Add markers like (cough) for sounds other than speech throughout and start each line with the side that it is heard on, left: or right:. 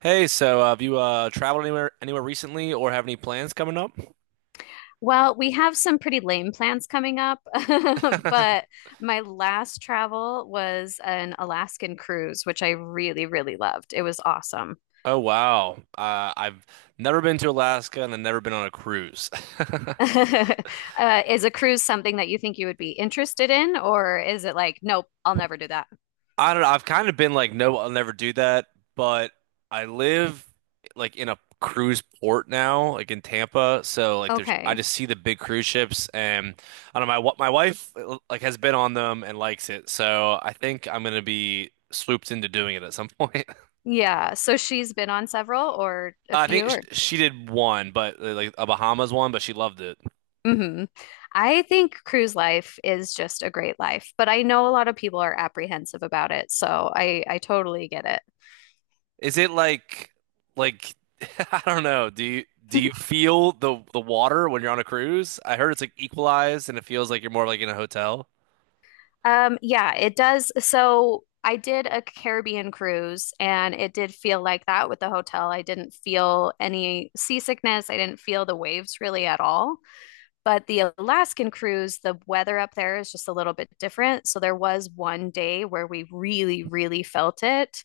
right: Hey, have you traveled anywhere recently, or have any plans coming up?
left: Well, we have some pretty lame plans coming up, (laughs) but
right: (laughs)
left: my last travel was an Alaskan cruise, which I really, really loved. It was awesome.
right: Oh wow, I've never been to Alaska and I've never been on a cruise. (laughs)
left: (laughs) Is a cruise something that you think you would be interested in, or is it like, nope, I'll never do that?
right: I don't know. I've kind of been like, no, I'll never do that. But I live like in a cruise port now, like in Tampa. So like, there's I
left: Okay.
right: just see the big cruise ships, and I don't know. My wife like has been on them and likes it. So I think I'm gonna be swooped into doing it at some (laughs) point.
left: Yeah. So she's been on several or a
right: I
left: few
right: think
left: or
right: she did one, but like a Bahamas one, but she loved it.
left: hmm. I think cruise life is just a great life, but I know a lot of people are apprehensive about it, so I totally get it.
right: Is it like, (laughs) I don't know. Do you
left: (laughs)
right: feel the water when you're on a cruise? I heard it's like equalized and it feels like you're more like in a hotel.
left: Yeah, it does. So I did a Caribbean cruise and it did feel like that with the hotel. I didn't feel any seasickness. I didn't feel the waves really at all. But the Alaskan cruise, the weather up there is just a little bit different. So there was 1 day where we really, really felt it.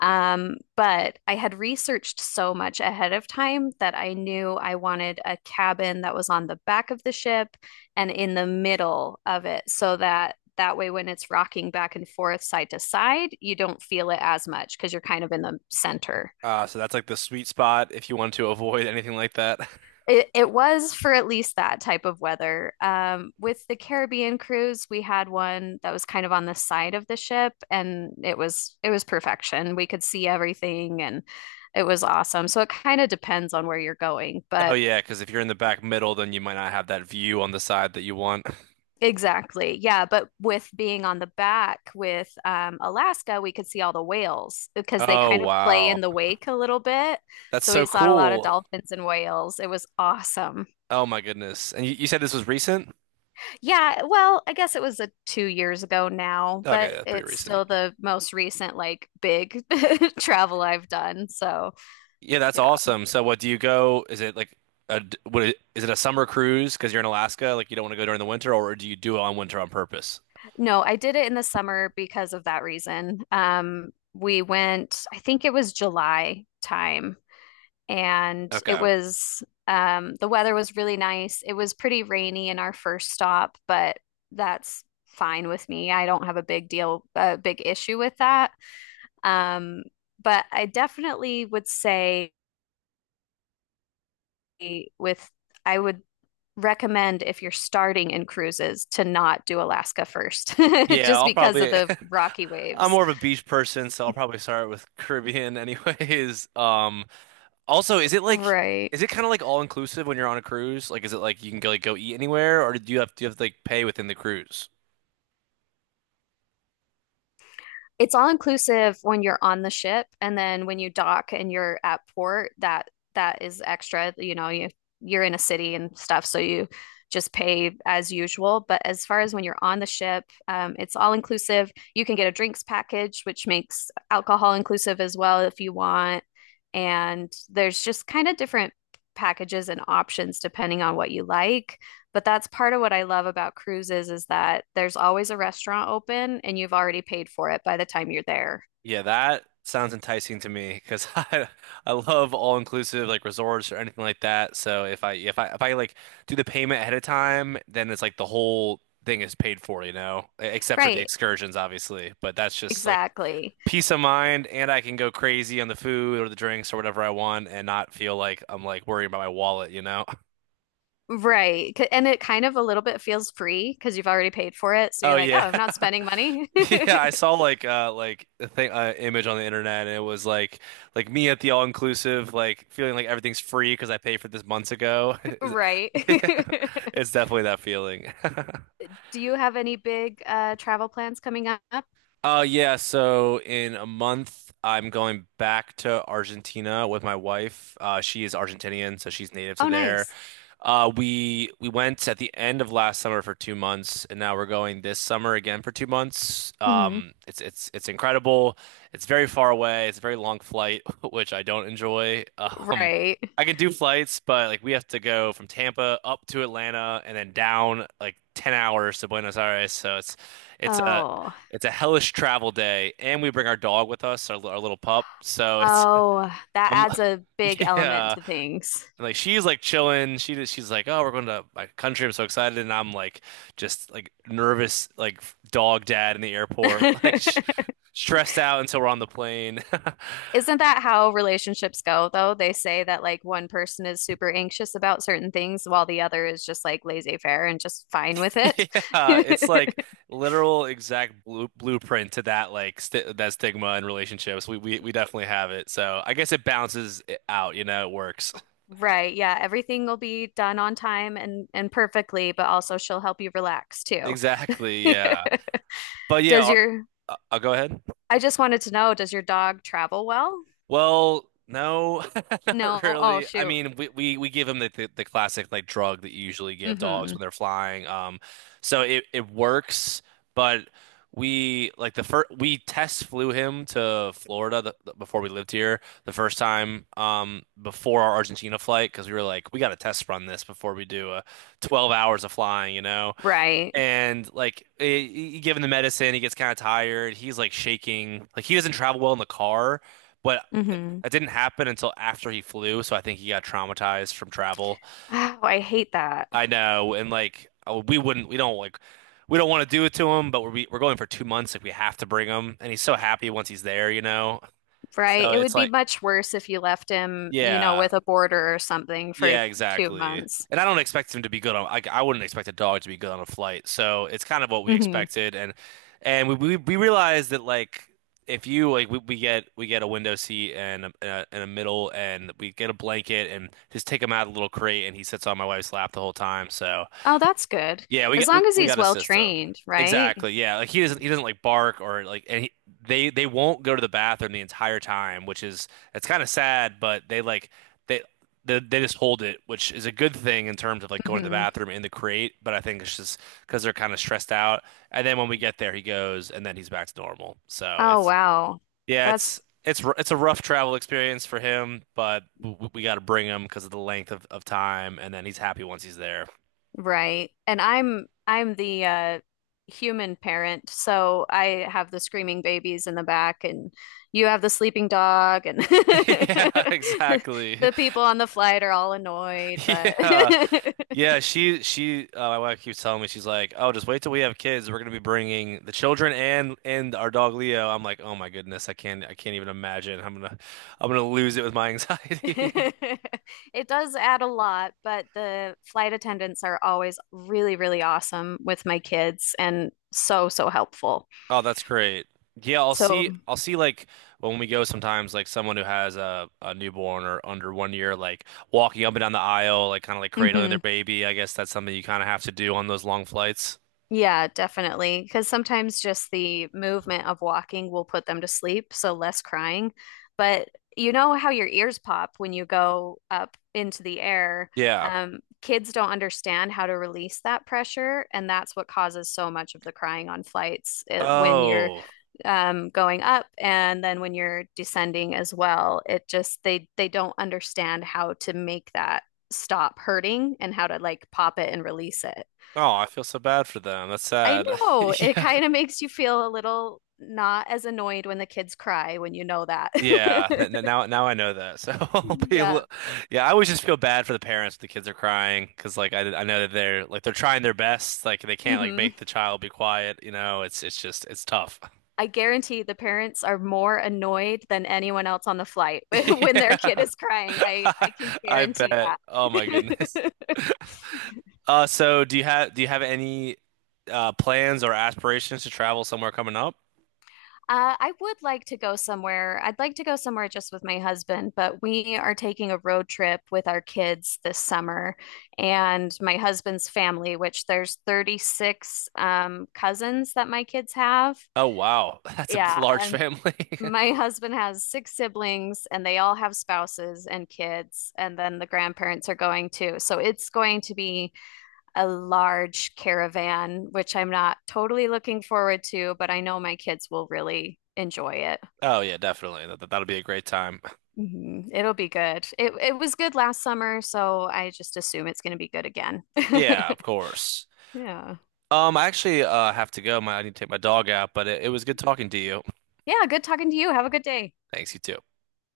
left: But I had researched so much ahead of time that I knew I wanted a cabin that was on the back of the ship and in the middle of it so that way when it's rocking back and forth side to side, you don't feel it as much because you're kind of in the center.
right: So that's like the sweet spot if you want to (laughs) avoid anything like that. (laughs)
left: It was for at least that type of weather. With the Caribbean cruise, we had one that was kind of on the side of the ship, and it was perfection. We could see everything, and it was awesome. So it kind of depends on where you're going,
right: Oh
left: but
right: yeah, because if you're in the back middle, then you might not have that view on the side that you want. (laughs)
left: exactly, yeah. But with being on the back with Alaska, we could see all the whales because they
right: Oh
left: kind of play in
right: wow,
left: the wake a little bit.
right: that's
left: So
right: so
left: we saw a lot of
right: cool.
left: dolphins and whales. It was awesome.
right: Oh my goodness. And you said this was recent?
left: Yeah, well, I guess it was a 2 years ago now,
right: Okay,
left: but
right: that's pretty
left: it's
right: recent.
left: still the most recent like big (laughs) travel I've done. So,
right: Yeah, that's
left: yeah.
right: awesome. So what do you go? Is it like a d- what I- Is it a summer cruise because you're in Alaska, like you don't want to go during the winter, or do you do it on winter on purpose?
left: No, I did it in the summer because of that reason. We went, I think it was July time, and it
right: Okay.
left: was the weather was really nice. It was pretty rainy in our first stop, but that's fine with me. I don't have a big deal, a big issue with that. Um, but I definitely would say with I would recommend if you're starting in cruises to not do Alaska first, (laughs)
right: Yeah,
left: just
right: I'll
left: because of
right: probably (laughs)
left: the rocky
right: I'm
left: waves.
right: more of a beach person, so I'll probably start with (laughs) Caribbean anyways. Also, is
left: Right.
right: it kind of like all inclusive when you're on a cruise? Like is it like you can go eat anywhere or do you have to like pay within the cruise?
left: It's all inclusive when you're on the ship, and then when you dock and you're at port, that is extra. You know, you you're in a city and stuff, so you just pay as usual. But as far as when you're on the ship, it's all inclusive. You can get a drinks package, which makes alcohol inclusive as well if you want. And there's just kind of different packages and options depending on what you like. But that's part of what I love about cruises is that there's always a restaurant open and you've already paid for it by the time you're there.
right: Yeah, that sounds enticing to me because (laughs) I love all-inclusive like resorts or anything like that. So if I like do the payment ahead of time, then it's like the whole thing is paid for, you know, E- except for the
left: Right,
right: excursions, obviously. But that's just like
left: exactly.
right: peace of mind, and I can go crazy on the food or the drinks or whatever I want, and not feel like I'm like worrying about my wallet, you know? (laughs)
left: Right. C- And it kind of a little bit feels free because you've already paid for it. So
right: Oh
left: you're like, oh,
right: yeah.
left: I'm not
right: (laughs)
left: spending money. (laughs)
right: (laughs) Yeah, I saw like a thing image on the internet and it was like me at the all inclusive like feeling like everything's free because I paid for this months ago. (laughs) Is it-
left: Right.
right: (laughs) Yeah, it's definitely that feeling. (laughs)
left: (laughs) Do you have any big travel plans coming up?
right: Yeah, so in a month, I'm going back to Argentina with my wife. She is Argentinian, so she's native to
left: Oh,
right: there.
left: nice.
right: We went at the end of last summer for 2 months, and now we're going this summer again for 2 months.
left: Hmm.
right: It's incredible. It's very far away. It's a very long flight, (laughs) which I don't enjoy. Um,
left: Right.
right: I can do flights, but like we have to go from Tampa up to Atlanta and then down like 10 hours to Buenos Aires, so it's a
left: Oh.
right: it's a hellish travel day, and we bring our dog with us, our little pup. So it's
left: Oh, that
right: I'm
left: adds a
right: (laughs)
left: big element
right: yeah,
left: to things.
right: and like she's like chilling. She's like, oh, we're going to my country. I'm so excited, and I'm like just like nervous, like dog dad in the
left: (laughs)
right: airport, (laughs) like sh stressed out until we're on the plane. (laughs)
left: Isn't that how relationships go, though? They say that like one person is super anxious about certain things while the other is just like laissez-faire and just fine with it.
right: Yeah, it's like
left: (laughs)
right: literal exact blueprint to that like st that stigma in relationships. We definitely have it. So I guess it balances it out, you know, it works. (laughs)
left: Right, yeah, everything will be done on time and perfectly, but also she'll help you relax too. (laughs)
right: Exactly, yeah. But yeah,
left: Does
right: are-
left: your
right: I'll go ahead.
left: I just wanted to know, does your dog travel well?
right: Well, no, (laughs)
left: No.
right: not
left: Oh,
right: really. I
left: shoot.
right: mean, we give them the classic like drug that you usually give dogs
left: Mm-hmm.
right: when they're flying. So it works, but we like the first we test flew him to Florida before we lived here the first time before our Argentina flight because we were like we got to test run this before we do 12 hours of flying, you know.
left: Right.
right: And like given the medicine, he gets kind of tired. He's like shaking. Like he doesn't travel well in the car, but
left: Mm-hmm.
right: that didn't happen until after he flew. So I think he got traumatized from travel.
left: Oh, I hate that.
right: I know. And like oh, we don't like, we don't want to do it to him, but we're going for 2 months. Like we have to bring him, and he's so happy once he's there, you know.
left: Right.
right: So
left: It
right: it's
left: would be
right: like,
left: much worse if you left him, you know,
right: yeah.
left: with a border or something for
right: Yeah,
left: two
right: exactly.
left: months.
right: And I don't expect him to be good on I wouldn't expect a dog to be good on a flight. So it's kind of what we
left: Hmm.
right: expected and we realized that like if you like we, we get a window seat and a middle and we get a blanket and just take him out of the little crate and he sits on my wife's lap the whole time. So
left: Oh, that's good.
right: yeah,
left: As long as
right: we
left: he's
right: got a
left: well
right: system.
left: trained, right?
right: Exactly. Yeah, like
left: Yeah.
right: he doesn't like bark or like and he, they won't go to the bathroom the entire time, which is it's kind of sad, but they like they, they just hold it, which is a good thing in terms of like going to the
left: Hmm.
right: bathroom in the crate, but I think it's just because they're kind of stressed out. And then when we get there, he goes and then he's back to normal. So
left: Oh,
right: it's
left: wow.
right: yeah,
left: That's
right: it's a rough travel experience for him, but we got to bring him because of the length of time, and then he's happy once he's there.
left: right. And I'm the human parent, so I have the screaming babies in the back and you have the sleeping dog and
right: (laughs)
left: (laughs)
right: Yeah, exactly.
left: the people on the flight are all annoyed, but
right: Yeah.
left: (laughs)
right: Yeah, she my wife keeps telling me she's like, "Oh, just wait till we have kids. We're going to be bringing the children and our dog Leo." I'm like, "Oh my goodness, I can't even imagine. I'm gonna lose it with my
left: (laughs)
right: anxiety." (laughs)
left: it does add a lot, but the flight attendants are always really, really awesome with my kids and so, so helpful.
right: Oh, that's great. Yeah,
left: So,
right: I'll see like when we go sometimes like someone who has a newborn or under 1 year like walking up and down the aisle like kind of like cradling their
left: mhm.
right: baby. I guess that's something you kind of have to do on those long flights.
left: Yeah, definitely. Because sometimes just the movement of walking will put them to sleep, so less crying. But you know how your ears pop when you go up into the air.
right: Yeah.
left: Kids don't understand how to release that pressure, and that's what causes so much of the crying on flights when you're
right: Oh.
left: going up and then when you're descending as well. It just they don't understand how to make that stop hurting and how to like pop it and release it.
right: Oh, I feel so bad for them. That's
left: I
right: sad.
left: know.
right: (laughs)
left: It
right: Yeah.
left: kind of makes you feel a little not as annoyed when the kids cry when you know that.
right: Yeah.
left: (laughs)
right: Now I know that. So (laughs) I'll be a li-
left: Yeah.
right: yeah, I always just feel bad for the parents. If the kids are crying because, like, I know that they're like they're trying their best. Like, they can't like
left: Hmm.
right: make the child be quiet. You know, it's tough. (laughs)
left: I guarantee the parents are more annoyed than anyone else on the flight (laughs) when their kid
right: Yeah.
left: is crying.
right: (laughs) I
left: I can
right: I
left: guarantee
right: bet. Oh my goodness.
left: that. (laughs)
right: So do you have any plans or aspirations to travel somewhere coming up?
left: I would like to go somewhere. I'd like to go somewhere just with my husband, but we are taking a road trip with our kids this summer and my husband's family, which there's 36 cousins that my kids have.
right: Oh wow, (laughs) that's a
left: Yeah,
right: large
left: and
right: family. (laughs)
left: my husband has six siblings and they all have spouses and kids, and then the grandparents are going too. So it's going to be a large caravan, which I'm not totally looking forward to, but I know my kids will really enjoy it.
right: Oh yeah, definitely. That'll be a great time.
left: Mhm. It'll be good. It was good last summer, so I just assume it's going to be good again.
right: Yeah, of
left: (laughs)
right: course.
left: Yeah.
right: I actually have to go. My, I need to take my dog out, but it was good talking to you.
left: Yeah, good talking to you. Have a good day.
right: Thanks, you too.